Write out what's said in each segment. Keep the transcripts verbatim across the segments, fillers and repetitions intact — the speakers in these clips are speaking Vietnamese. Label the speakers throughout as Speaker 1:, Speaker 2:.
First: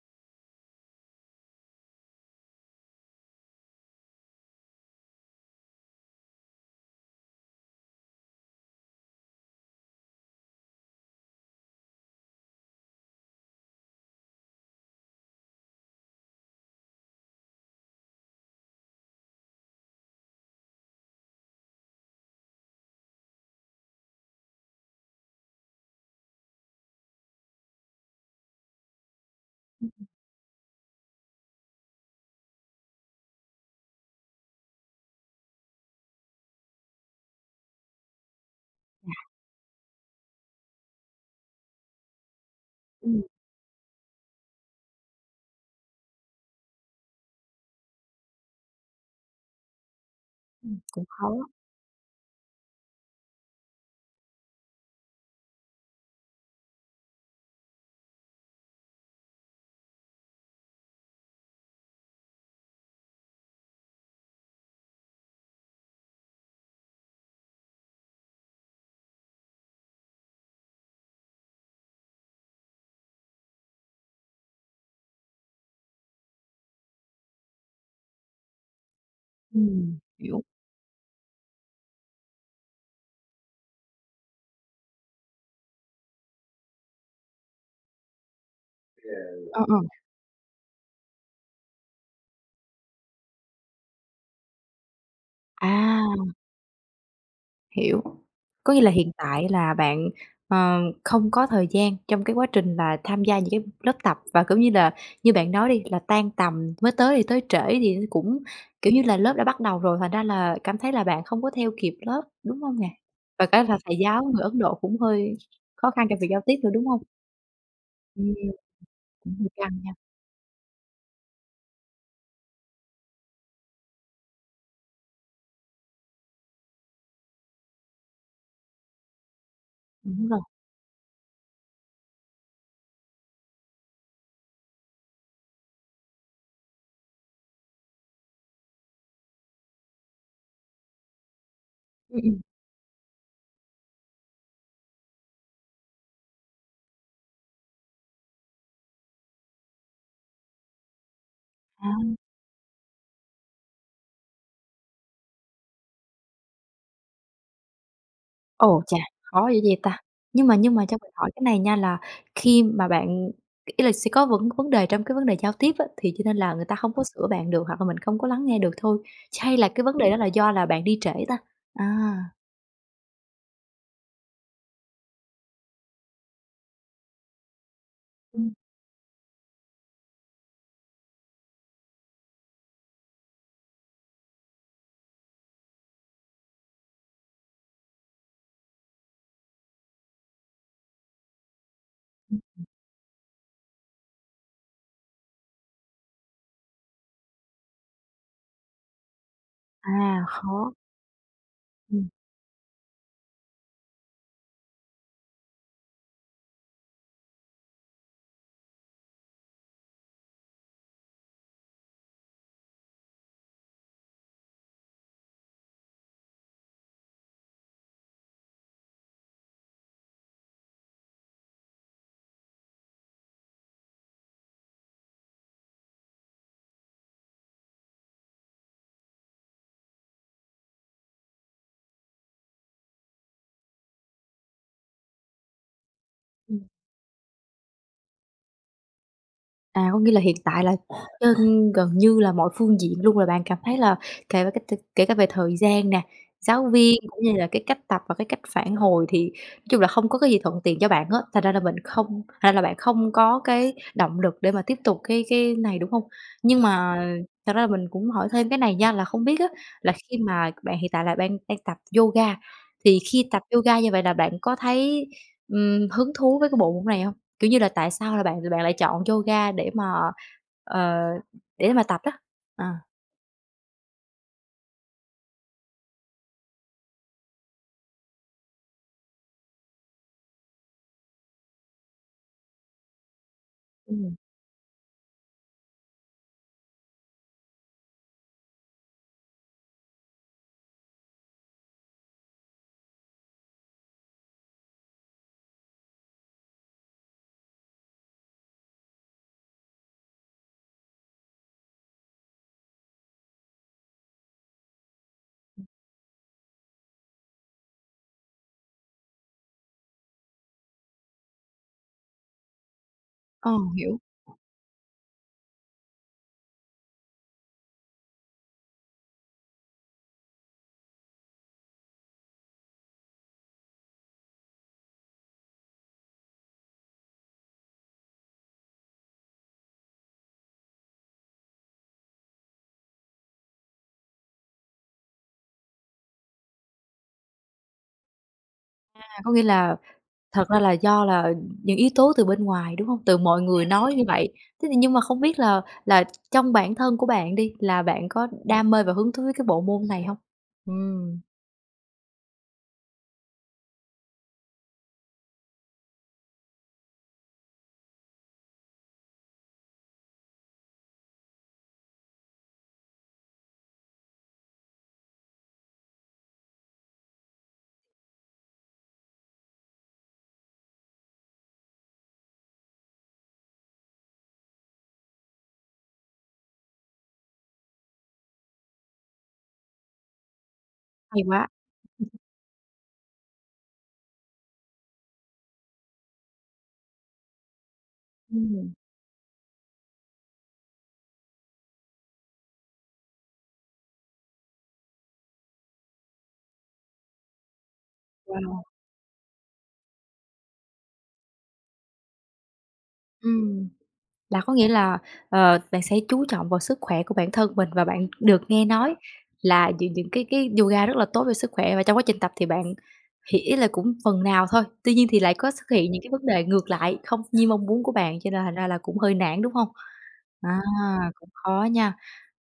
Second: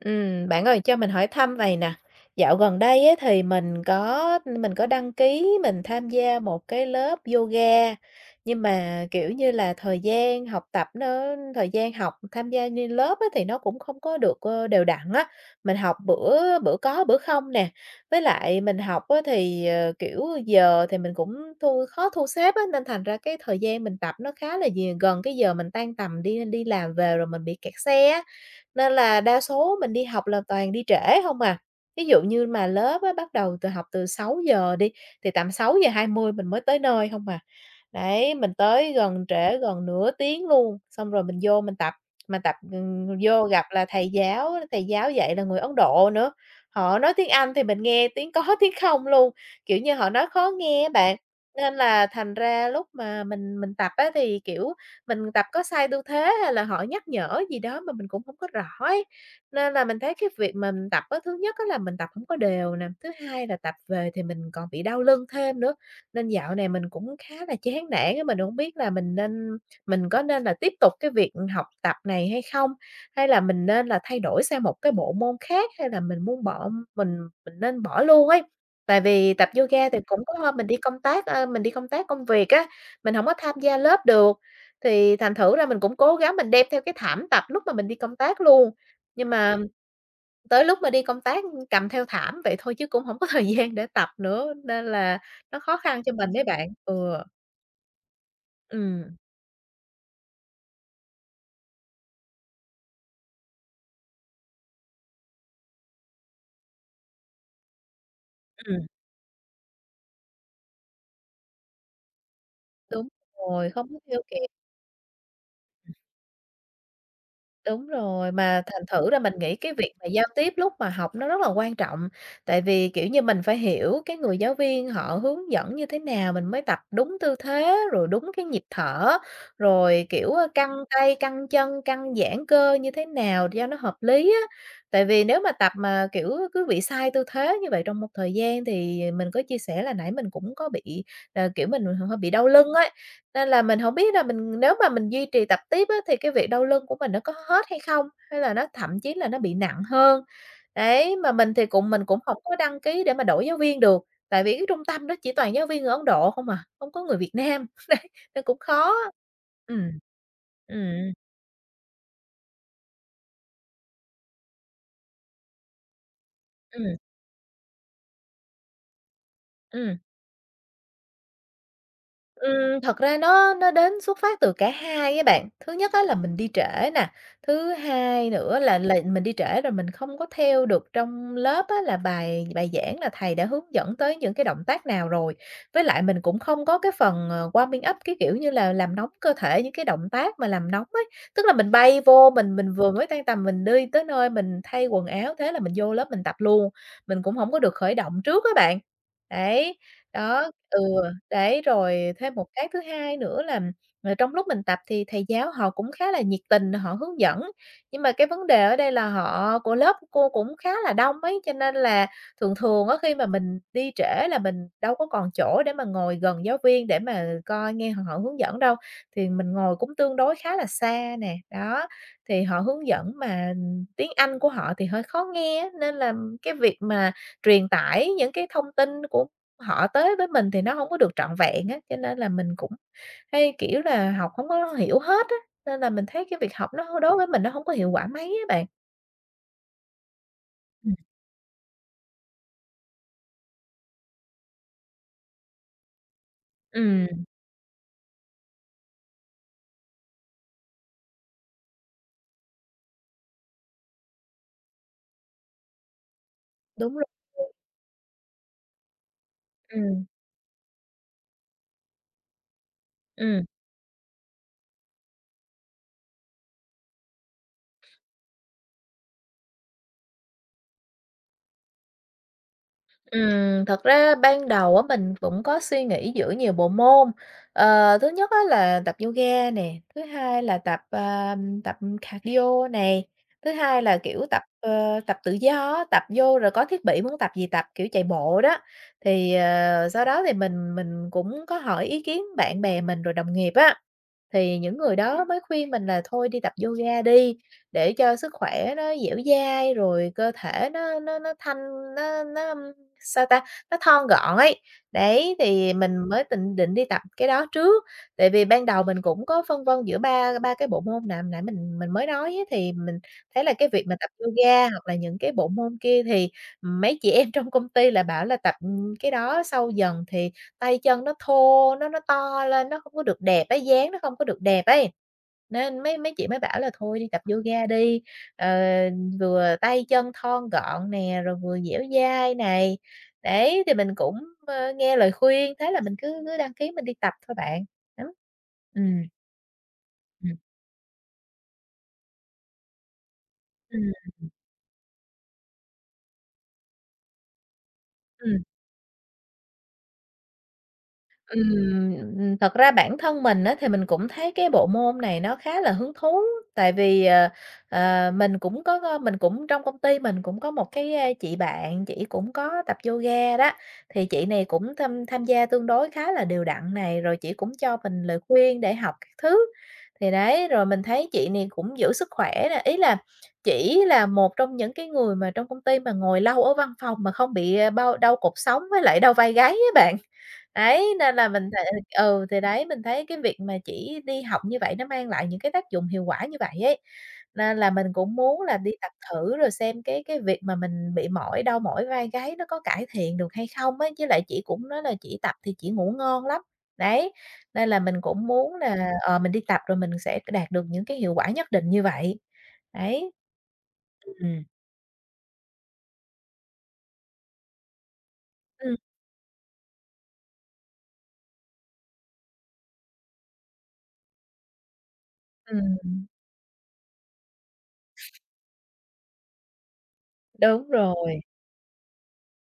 Speaker 1: Ừm, bạn ơi cho mình hỏi thăm vầy nè, dạo gần đây á thì mình có mình có đăng ký mình tham gia một cái lớp yoga, nhưng mà, kiểu như là, thời gian học tập nó thời gian học tham gia như lớp á, thì nó cũng không có được, ơ, đều đặn á. Mình học bữa bữa có bữa không nè, với lại mình học á, thì, ờ, kiểu, giờ thì mình cũng thu khó thu xếp á, nên thành ra cái thời gian mình tập nó khá là nh gần cái giờ mình tan tầm đi đi làm về rồi mình bị kẹt xe á. Nên là đa số
Speaker 2: Ừm,
Speaker 1: mình đi
Speaker 2: ừm.
Speaker 1: học là toàn đi trễ hông à, ví dụ như mà lớp á, bắt đầu từ học từ sáu giờ đi thì tầm sáu giờ hai mươi mình mới tới nơi hông à. Đấy, mình tới gần trễ gần nửa tiếng luôn, xong rồi mình vô mình tập. Mà tập, ừm,
Speaker 2: Ừm.
Speaker 1: vô gặp là thầy giáo thầy giáo dạy là người Ấn Độ nữa, họ nói tiếng Anh thì mình nghe tiếng có tiếng không luôn. Kiểu như, họ nói khó
Speaker 2: Ừm.
Speaker 1: nghe á
Speaker 2: Cũng
Speaker 1: bạn,
Speaker 2: khó.
Speaker 1: nên là thành ra lúc mà mình mình tập á, thì, kiểu, mình tập có sai tư thế hay là họ nhắc nhở gì đó mà mình cũng hổng có rõ ấy. Nên là mình thấy cái việc mà tập á, thứ nhất á là mình tập hổng có đều nè, thứ hai là tập về thì mình còn bị đau lưng thêm nữa. Nên dạo này mình cũng khá là chán nản á, mình hổng biết là mình nên mình có nên là tiếp tục cái việc học tập này hay không? Hay là mình nên là thay đổi sang một cái bộ môn khác, hay là mình buông bỏ mình mình nên bỏ luôn ấy. Tại vì tập yoga thì
Speaker 2: Ừm,
Speaker 1: cũng có
Speaker 2: hiểu.
Speaker 1: hôm mình đi công tác, ơ mình đi công tác công việc á, mình hổng có tham gia lớp được thì thành thử ra mình cũng cố gắng mình đem theo cái thảm tập lúc mà mình đi công tác luôn. Nhưng mà
Speaker 2: Ờ, ờ.
Speaker 1: tới lúc mà đi công tác cầm theo thảm vậy thôi chứ cũng hổng có thời gian để tập nữa nên là nó khó khăn cho mình
Speaker 2: À.
Speaker 1: đấy bạn. Ừ.
Speaker 2: Hiểu, có nghĩa là hiện
Speaker 1: Ừm.
Speaker 2: tại là bạn, ờ, không có thời gian trong cái quá trình là tham gia những cái lớp tập và, kiểu như là, như bạn nói đi là tan tầm mới tới thì tới trễ thì cũng,
Speaker 1: Ừm.
Speaker 2: kiểu như là, lớp đã bắt đầu rồi thành ra là cảm thấy là bạn không có theo kịp lớp, đúng hông nè?
Speaker 1: Đúng
Speaker 2: Và cả
Speaker 1: rồi,
Speaker 2: là
Speaker 1: không
Speaker 2: thầy
Speaker 1: có theo
Speaker 2: giáo người
Speaker 1: kịp.
Speaker 2: Ấn Độ cũng hơi khó
Speaker 1: Ừm.
Speaker 2: khăn trong việc giao tiếp nữa, đúng hông?
Speaker 1: Đúng rồi,
Speaker 2: Ừm.
Speaker 1: mà thành thử ra mình
Speaker 2: Cũng hơi
Speaker 1: nghĩ cái
Speaker 2: căng
Speaker 1: việc
Speaker 2: nha.
Speaker 1: mà giao tiếp lúc mà học nó rất là quan trọng, tại vì, kiểu như, mình phải hiểu cái người giáo viên họ hướng dẫn như thế nào, mình mới tập đúng tư thế, rồi đúng cái nhịp thở, rồi,
Speaker 2: Đúng
Speaker 1: kiểu,
Speaker 2: rồi.
Speaker 1: căng tay, căng chân, căng giãn cơ như thế nào cho nó hợp lý á. Tại vì nếu mà tập mà, kiểu, cứ bị sai tư thế như vậy trong một thời gian thì mình có chia sẻ là nãy mình cũng có bị là, kiểu, mình bị hơ
Speaker 2: Ừm,
Speaker 1: hơi
Speaker 2: ừm.
Speaker 1: đau lưng ấy, nên là mình hổng biết là mình nếu mà mình duy trì tập tiếp á thì cái việc đau lưng của mình nó có hết hay không? Hay là nó thậm chí là nó bị nặng hơn. Đấy, mà mình thì cũng
Speaker 2: À.
Speaker 1: mình cũng hổng có đăng ký để mà đổi giáo viên được, tại vì cái trung tâm đó chỉ toàn giáo viên người Ấn Độ không à, không có người Việt Nam. Đấy, nên cũng
Speaker 2: Ồ,
Speaker 1: khó,
Speaker 2: chà, khó dữ vậy
Speaker 1: ừm,
Speaker 2: ta. Nhưng mà nhưng mà cho mình
Speaker 1: ừm.
Speaker 2: hỏi cái này nha, là khi mà bạn ý là sẽ có vấn vấn đề trong cái vấn đề giao tiếp á thì cho nên là người ta hông
Speaker 1: Ừm.
Speaker 2: có sửa bạn được, hoặc là mình không có lắng nghe được thôi, chay là cái
Speaker 1: Ừm.
Speaker 2: vấn đề đó là do là bạn đi trễ ta? À.
Speaker 1: Ừm, thật ra nó nó đến xuất phát từ cả hai á bạn. Thứ nhất á là mình đi trễ nè, thứ hai
Speaker 2: Ừm.
Speaker 1: nữa là là mình đi trễ rồi mình không có theo được trong lớp á là bài bài giảng là thầy đã hướng dẫn tới những cái động tác nào rồi, với lại mình cũng không có cái phần, ờ, warming up, cái, kiểu như là, làm nóng cơ thể, những cái động tác mà làm nóng ấy. Tức là mình bay vô
Speaker 2: Ưm,
Speaker 1: mình
Speaker 2: ừm.
Speaker 1: mình vừa mới tan tầm mình đi tới nơi mình thay quần áo, thế là mình vô lớp mình tập luôn, mình cũng hổng có được khởi động trước á bạn. Đấy,
Speaker 2: À,
Speaker 1: đó,
Speaker 2: khó.
Speaker 1: ừ, đấy
Speaker 2: Ừm.
Speaker 1: rồi thêm một cái thứ hai nữa là là trong lúc mình tập thì thầy giáo họ cũng khá là nhiệt tình, họ hướng dẫn, nhưng mà cái vấn đề ở đây là họ của lớp cô cũng khá là đông ấy, cho nên là thường thường á khi mà mình đi trễ là mình đâu có còn chỗ để mà ngồi gần giáo viên để mà coi nghe h họ hướng dẫn đâu. Thì mình ngồi cũng tương đối khá là xa nè, đó, thì họ hướng dẫn mà tiếng Anh của họ thì hơi khó nghe á, nên là cái việc mà truyền tải những cái thông tin của họ tới với mình thì nó hổng có được trọn vẹn á, cho nên là mình cũng hay, kiểu, là học hổng có hiểu hết á, nên là mình thấy cái việc
Speaker 2: Ừm.
Speaker 1: học nó hô đối với mình nó hông có hiệu quả mấy á bạn.
Speaker 2: À, có nghĩa là hiện tại là
Speaker 1: Ừm.
Speaker 2: trên gần như là mọi phương diện luôn là bạn cảm thấy là [unintelligible] kể cả về thời gian nè, giáo viên
Speaker 1: Ừm.
Speaker 2: cũng như là cái cách tập và cái cách phản hồi thì chung là không có cái gì thuận tiện cho bạn á, thành ra là mình không thành ra là bạn không có cái động lực để mà tiếp tục cái cái này, đúng hông? Nhưng
Speaker 1: Đúng.
Speaker 2: mà
Speaker 1: [unintelligible]
Speaker 2: thật ra là mình cũng hỏi thêm cái này nha, là không biết á là
Speaker 1: Ừm.
Speaker 2: khi mà bạn hiện tại là đang đang tập yoga, thì khi tập
Speaker 1: Ừm.
Speaker 2: yoga như vậy là bạn có thấy, ừm, hứng thú với cái bộ môn này hông? Kiểu như là tại sao là bạn bạn lại chọn yoga để mà, ờ, để mà tập đó? Ờ.
Speaker 1: Ừm, thật ra ban đầu á, mình cũng có suy nghĩ giữa nhiều bộ môn. Ờ, thứ nhất á, là tập yoga nè, thứ hai là tập, ờm, tập, ừm, cardio này, thứ hai là,
Speaker 2: Ừm.
Speaker 1: kiểu, tập, ơ, tập tự do á, tập vô rồi có thiết bị muốn tập gì tập, kiểu, chạy bộ đó. Thì, ờ, sau đó thì mình mình cũng có hỏi ý kiến bạn bè mình rồi đồng nghiệp á, thì những người đó mới khuyên mình là thôi đi tập yoga đi, để cho sức khỏe nó dẻo dai rồi cơ thể nó nó nó thanh nó nó, ưm, sao ta, nó thon gọn ấy. Đấy, thì mình mới tịnh định đi tập cái đó trước, tại vì ban đầu mình cũng có phân vân giữa ba ba cái bộ môn nạm nãy mình mình mới nói á. Thì mình thấy là
Speaker 2: Ờ,
Speaker 1: cái việc mà
Speaker 2: hiểu.
Speaker 1: tập yoga hoặc là những cái bộ môn kia thì, ừm, mấy chị em trong công ty lại bảo là tập, ưm, cái đó sâu dần thì tay chân nó thô, nó nó to lên nó không có được đẹp ấy, dáng nó không có được đẹp ấy. Nên mấy mấy chị mới bảo là thôi đi tập yoga đi, ờ, vừa tay chân thon gọn nè, rồi vừa dẻo dai này. Đấy, thì mình cũng, ơ, nghe lời khuyên, thế là mình cứ cứ đăng ký mình đi tập thôi bạn. [unintelligible] Ừm.
Speaker 2: À, có nghĩa là
Speaker 1: Ừm.
Speaker 2: thật ra là do là những yếu tố từ bên ngoài, đúng hông? Từ mọi người nói như
Speaker 1: Ừm.
Speaker 2: vậy. Thế thì nhưng mà không biết là là trong bản thân của bạn đi là bạn có
Speaker 1: Ừm.
Speaker 2: đam mê và hứng thú cái bộ môn này hông? Ừm.
Speaker 1: Ừm, ừm. Thật ra bản thân mình á, thì mình cũng thấy cái bộ môn này nó khá là hứng thú, tại vì, ờ, ờ, mình cũng có, ơ, mình cũng trong công ty mình cũng có một cái, a, chị bạn chỉ cũng có tập yoga đó. Thì chị này cũng tham tham gia tương đối khá là đều đặn này, rồi chỉ cũng cho mình lời khuyên để học các thứ. Thì đấy, rồi mình thấy chị này cũng giữ sức khỏe nè, ý là chỉ là một trong những cái người mà trong công ty mà ngồi lâu ở văn phòng mà không bị, ơ, bao đau cột sống với lại đau vai gáy á bạn. Đấy, nên
Speaker 2: Hay
Speaker 1: là
Speaker 2: quá.
Speaker 1: mình th
Speaker 2: [unintelligible]
Speaker 1: ừ, thì đấy, mình thấy cái việc mà chỉ đi học như vậy nó mang lại những cái tác dụng hiệu quả như vậy ấy, nên là mình cũng muốn là đi
Speaker 2: Ừm.
Speaker 1: tập thử rồi xem cái cái việc mà mình bị mỏi, đau mỏi vai gáy nó có cải thiện được hay không ấy? Với lại chỉ cũng nói là chỉ tập thì chỉ ngủ ngon lắm. Đấy, nên là mình cũng muốn
Speaker 2: Wow.
Speaker 1: là, ờ, mình đi tập rồi mình sẽ c đạt được những cái hiệu quả nhất định như vậy. Đấy.
Speaker 2: Ừm. Là
Speaker 1: Ừm.
Speaker 2: có nghĩa là, ờ, bạn sẽ chú trọng vào sức khỏe của bản thân mình và bạn được nghe
Speaker 1: Ừm.
Speaker 2: nói là những những cái cái yoga rất là tốt cho sức khỏe. Và trong quá trình tập thì bạn thì ý là cũng phần nào thôi, tuy nhiên thì lại có xuất
Speaker 1: Ừm,
Speaker 2: hiện những
Speaker 1: ừm.
Speaker 2: cái vấn đề ngược lại không như mong muốn của bạn cho nên thành ra là cũng hơi nản, đúng hông? À,
Speaker 1: Đúng rồi.
Speaker 2: cũng khó nha.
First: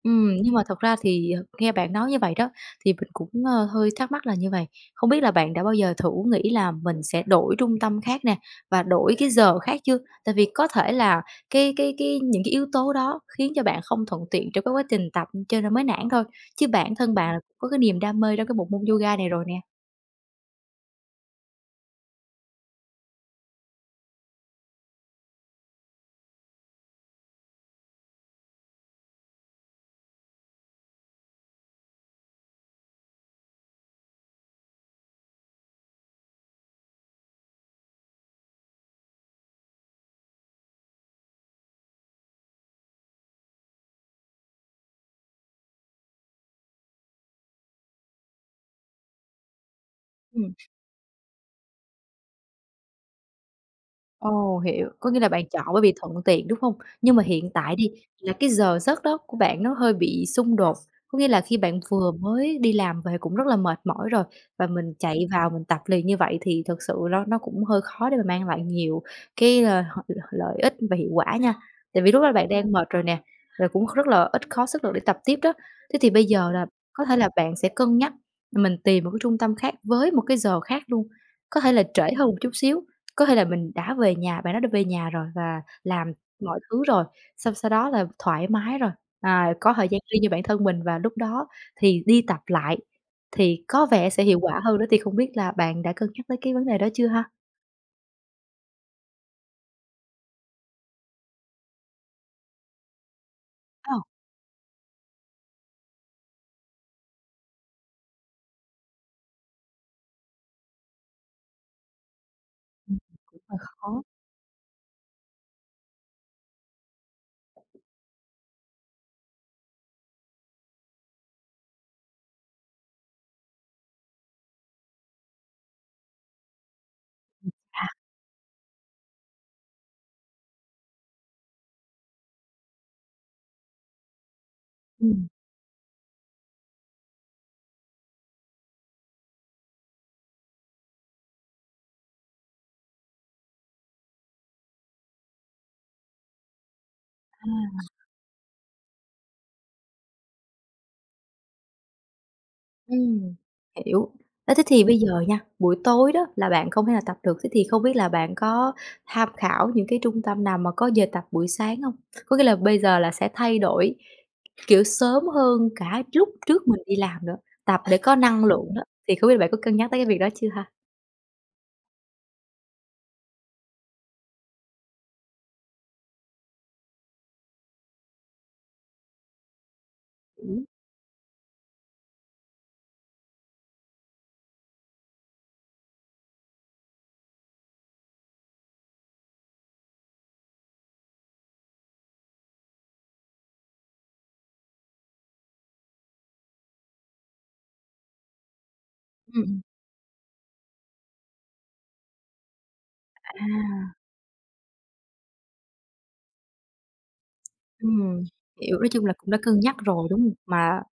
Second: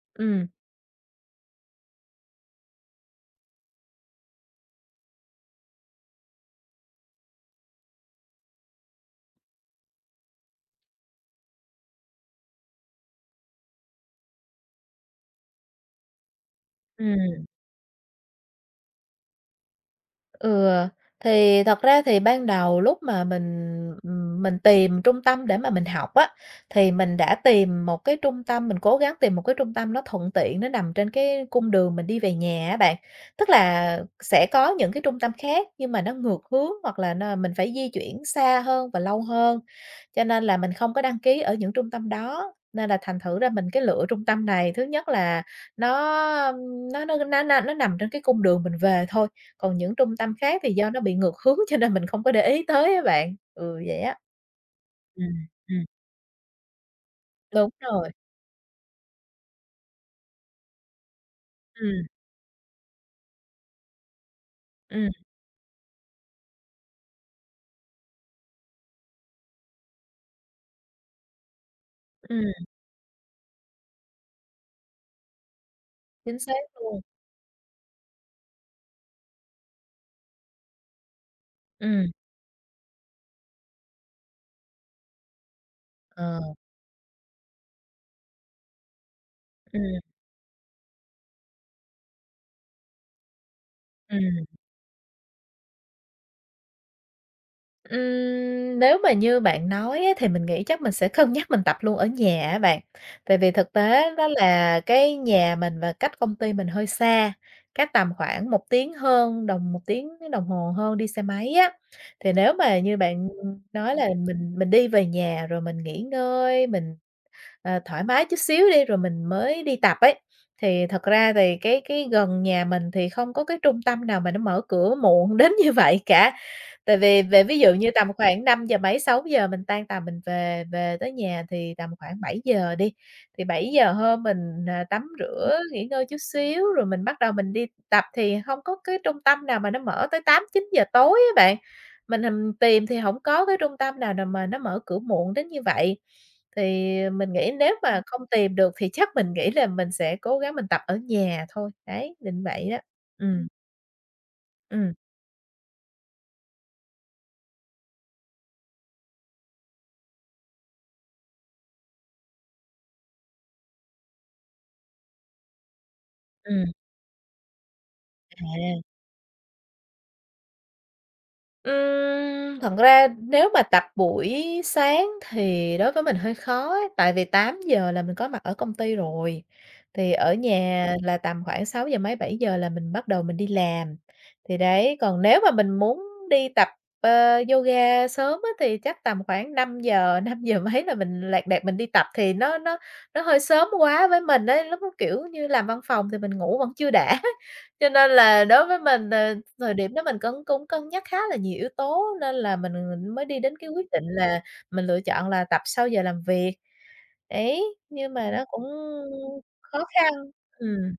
Speaker 2: Ừm,
Speaker 1: Ừm.
Speaker 2: nhưng mà thật ra thì, ờ, nghe bạn nói như vậy đó thì mình cũng, ơ, hơi thắc mắc là như vầy, không biết là bạn đã bao giờ thử nghĩ là mình sẽ đổi trung tâm khác nè, và đổi cái giờ khác chưa? Tại vì có thể là cái cái cái những cái yếu tố đó khiến cho bạn không thuận tiện trong cái quá trình tập, ưm, cho nên mới nản thôi, chứ bản thân bạn là
Speaker 1: Ừm.
Speaker 2: có cái niềm đam mê trong cái bộ môn yoga này rồi nè.
Speaker 1: Ừ, thì thật ra thì ban đầu lúc mà mình, ừm, mình tìm trung tâm để mà mình học á, thì mình đã tìm một cái trung tâm mình cố gắng tìm một cái trung tâm nó thuận tiện, nó nằm trên cái cung đường mình đi về nhà á bạn. Tức là sẽ có những cái trung tâm khác nhưng mà nó ngược hướng hoặc là n mình phải di chuyển xa hơn và lâu hơn. Cho nên là mình không có đăng ký ở những trung tâm đó, nên là thành thử ra mình cái lựa trung tâm này, thứ nhất là nó, um, nó nó nó n nó nằm trên cái cung đường mình về thôi, còn những trung tâm
Speaker 2: Ừm.
Speaker 1: khác thì do nó bị ngược hướng, cho nên mình không có để ý tới á bạn. Ừ, vậy á.
Speaker 2: Ồ, hiểu, có nghĩa
Speaker 1: Ừm,
Speaker 2: là bạn chọn bởi
Speaker 1: ừm.
Speaker 2: vì thuận tiện, đúng hông? Nhưng mà hiện
Speaker 1: Đúng
Speaker 2: tại đi
Speaker 1: rồi.
Speaker 2: là cái giờ giấc đó của bạn nó hơi bị xung đột, có nghĩa là khi bạn
Speaker 1: Ừm.
Speaker 2: vừa mới đi làm về cũng rất là mệt mỏi rồi và mình
Speaker 1: Ừm.
Speaker 2: chạy vào mình tập liền như vậy thì thực sự nó nó cũng hơi khó để mà mang lại nhiều cái, ờ, h l lợi ích và hiệu quả nha. Tại vì lúc đó bạn
Speaker 1: Ừm.
Speaker 2: đang mệt rồi nè, rồi cũng rất là ít khó sức lực để tập tiếp đó. Thế thì bây
Speaker 1: Chính
Speaker 2: giờ
Speaker 1: xác
Speaker 2: là
Speaker 1: luôn.
Speaker 2: có thể là bạn sẽ cân nhắc, mình tìm một cái trung tâm khác với một cái giờ khác luôn, có thể là
Speaker 1: Ừm.
Speaker 2: trễ hơn một chút xíu. Có thể là mình đã về nhà, bạn đã được về nhà rồi và làm
Speaker 1: Ờ.
Speaker 2: mọi thứ rồi, xong sau đó là thoải mái rồi, à, có thời
Speaker 1: Ừm.
Speaker 2: gian riêng cho bản thân mình và lúc đó thì đi tập lại thì có vẻ sẽ hiệu
Speaker 1: Ừm.
Speaker 2: quả hơn nữa. Thì không biết là bạn đã cân nhắc tới cái vấn đề đó chưa ha?
Speaker 1: Ừm, nếu mà như bạn nói á thì mình nghĩ chắc mình sẽ cân nhắc mình tập luôn ở nhà á bạn, tại vì thực
Speaker 2: Ờ.
Speaker 1: tế đó là cái nhà mình và cách công ty mình hơi xa, cách tầm khoảng một tiếng hơn đồng một tiếng đồng hồ hơn đi xe máy á. Thì nếu mà như
Speaker 2: Ừm, [unintelligible]
Speaker 1: bạn
Speaker 2: cũng hơi
Speaker 1: nói
Speaker 2: khó.
Speaker 1: là mình mình đi về nhà rồi mình nghỉ ngơi, mình, ờ, thoải mái chút xíu đi, rồi mình mới đi tập ấy, thì thật ra thì cái cái gần nhà mình thì không có cái trung tâm nào mà nó mở cửa muộn đến như vậy cả. Tại vì về
Speaker 2: Ừm,
Speaker 1: ví dụ
Speaker 2: à.
Speaker 1: như tầm khoảng năm giờ mấy sáu giờ mình tan tầm mình về về tới nhà thì tầm khoảng bảy giờ đi, thì bảy giờ hơn mình n tắm
Speaker 2: Ừm.
Speaker 1: rửa nghỉ ngơi chút xíu rồi mình bắt đầu mình đi tập thì hông có cái trung tâm nào mà nó mở tới tám chín giờ tối á bạn. Mình hình tìm thì hổng có cái trung tâm nào nào mà nó mở cửa muộn đến như vậy. Thì mình nghĩ nếu
Speaker 2: À.
Speaker 1: mà không tìm được thì chắc mình nghĩ là mình sẽ cố gắng mình tập ở nhà thôi, đấy, định vậy đó,
Speaker 2: Ừm,
Speaker 1: ừm.
Speaker 2: hiểu. Á, thế thì
Speaker 1: Ừm.
Speaker 2: bây giờ nha, buổi tối đó là bạn không thể nào tập được, thế thì không biết là bạn có tham khảo những cái trung tâm nào mà có giờ tập buổi sáng hông? Có nghĩa là bây giờ là sẽ thay đổi, kiểu, sớm hơn cả lúc trước
Speaker 1: Ừm.
Speaker 2: mình đi làm nữa, tập để có năng lượng
Speaker 1: À.
Speaker 2: đó, thì không biết là bạn có cân nhắc tới cái việc đó chưa ha?
Speaker 1: Ừm, thật ra nếu mà tập buổi sáng thì đối với mình hơi khó ấy, tại vì tám giờ là mình có mặt ở công ty rồi, thì ở
Speaker 2: Ừm.
Speaker 1: nhà là tầm khoảng sáu giờ mấy, bảy giờ là mình bắt đầu mình đi làm. Thì đấy, còn nếu mà mình muốn đi tập, ờ, yoga sớm á thì chắc tầm khoảng năm giờ, năm giờ mấy là mình lẹt đẹt mình đi tập, thì nó nó nó hơi sớm quá với mình ấy, lúc đó, kiểu như, làm văn phòng thì mình ngủ vẫn chưa đã. Cho nên là đối với mình, ờ,
Speaker 2: Ừm, ừm.
Speaker 1: thời điểm đó mình cân cũng cân nhắc khá là nhiều yếu tố, nên là mình là mình mới đi đến cái quyết
Speaker 2: À.
Speaker 1: định là mình lựa chọn là tập sau giờ làm việc, đấy, nhưng
Speaker 2: Ừm,
Speaker 1: mà nó cũng
Speaker 2: hiểu, nói chung là cũng đã cân nhắc
Speaker 1: khó
Speaker 2: rồi,
Speaker 1: khăn,
Speaker 2: đúng hông? Mà
Speaker 1: ừm.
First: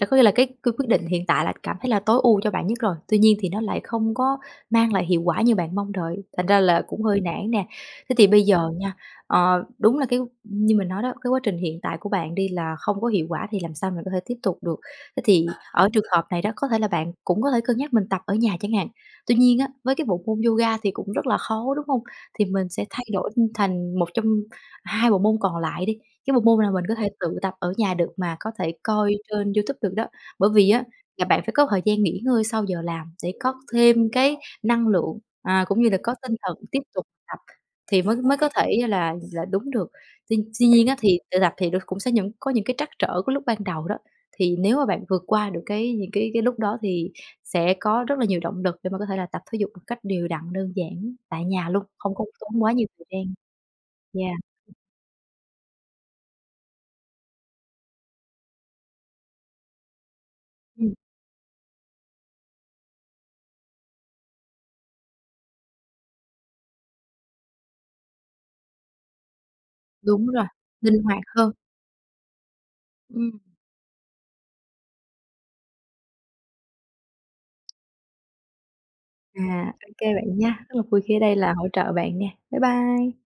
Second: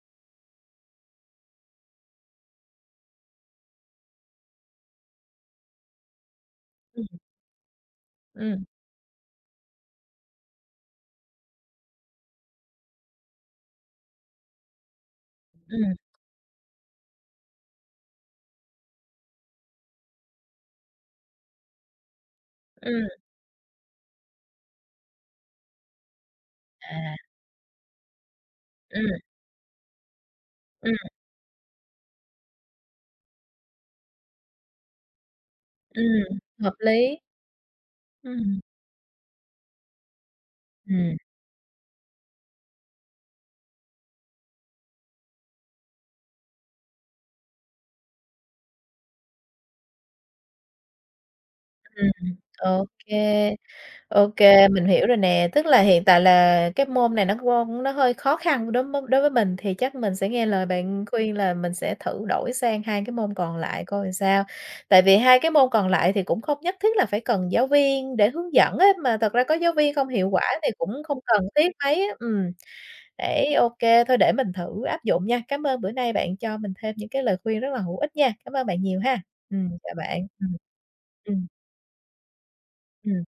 Speaker 2: là có nghĩa là cái cái quyết định hiện tại là cảm thấy là tối ưu cho bạn nhất rồi, tuy nhiên thì nó lại không có mang lại hiệu quả như bạn mong đợi, thành ra là cũng
Speaker 1: Ừm.
Speaker 2: hơi nản nè. Thế thì bây
Speaker 1: Ừm.
Speaker 2: giờ nha, ờ, đúng là cái như mình nói đó, cái quá trình hiện tại của bạn đi là không có hiệu quả thì làm sao mình có thể tiếp tục được, thế thì ở
Speaker 1: Ừm.
Speaker 2: trường hợp này đó, có thể là bạn cũng có thể cân nhắc mình tập ở nhà chẳng hạn. Tuy nhiên á, với cái bộ môn yoga thì cũng rất là khó, đúng hông? Thì mình sẽ
Speaker 1: Ừm.
Speaker 2: thay đổi, ừm, thành một trong hai bộ môn còn lại đi, cái bộ môn nào mình có thể
Speaker 1: À.
Speaker 2: tự tập ở nhà được mà có thể coi
Speaker 1: Ừm.
Speaker 2: trên YouTube được đó, bởi vì á,
Speaker 1: Ừm.
Speaker 2: là bạn phải có thời gian nghỉ ngơi sau giờ làm để có thêm cái năng lượng, à, cũng như là có tinh
Speaker 1: Ừm,
Speaker 2: thần
Speaker 1: hợp
Speaker 2: tiếp tục
Speaker 1: lý.
Speaker 2: tập thì mới mới có
Speaker 1: Ừm.
Speaker 2: thể là là đúng được. Tuy tuy nhiên á
Speaker 1: Ừm.
Speaker 2: thì tự tập thì nó cũng sẽ những có những cái trắc trở của lúc ban đầu đó, thì nếu mà bạn vượt qua được cái những cái cái lúc đó thì sẽ có rất là nhiều động lực để mà có thể là tập thể dục một cách đều đặn, đơn giản tại nhà luôn,
Speaker 1: Ừm,
Speaker 2: không có tốn quá
Speaker 1: ờ, ô
Speaker 2: nhiều thời gian.
Speaker 1: kê, ô
Speaker 2: Yeah.
Speaker 1: kê, mình hiểu rồi nè, tức là hiện tại là cái môn này nó nó hơi khó khăn đối mới đối với mình thì chắc mình sẽ nghe lời
Speaker 2: Ừm.
Speaker 1: bạn khuyên là mình sẽ thử đổi sang hai cái môn còn lại coi làm sao. Tại vì hai cái môn còn lại thì cũng không nhất thiết là phải cần giáo viên để hướng dẫn á, mà thật ra có giáo viên không
Speaker 2: Đúng
Speaker 1: hiệu quả
Speaker 2: rồi,
Speaker 1: thì
Speaker 2: linh
Speaker 1: cũng không
Speaker 2: hoạt
Speaker 1: cần
Speaker 2: hơn.
Speaker 1: thiết mấy á. Ừm,
Speaker 2: Ừm.
Speaker 1: ấy, ô kê, thôi để mình thử áp dụng nha, cám ơn bữa nay bạn cho mình thêm những cái lời khuyên rất là hữu ích nha. Cảm ơn bạn nhiều ha, ừm,
Speaker 2: À, ô
Speaker 1: chào
Speaker 2: kê
Speaker 1: bạn,
Speaker 2: bạn nha,
Speaker 1: ừm.
Speaker 2: rất là vui khi ở đây
Speaker 1: Ừm.
Speaker 2: là hỗ trợ bạn nè. Bye bye.
Speaker 1: Ừm.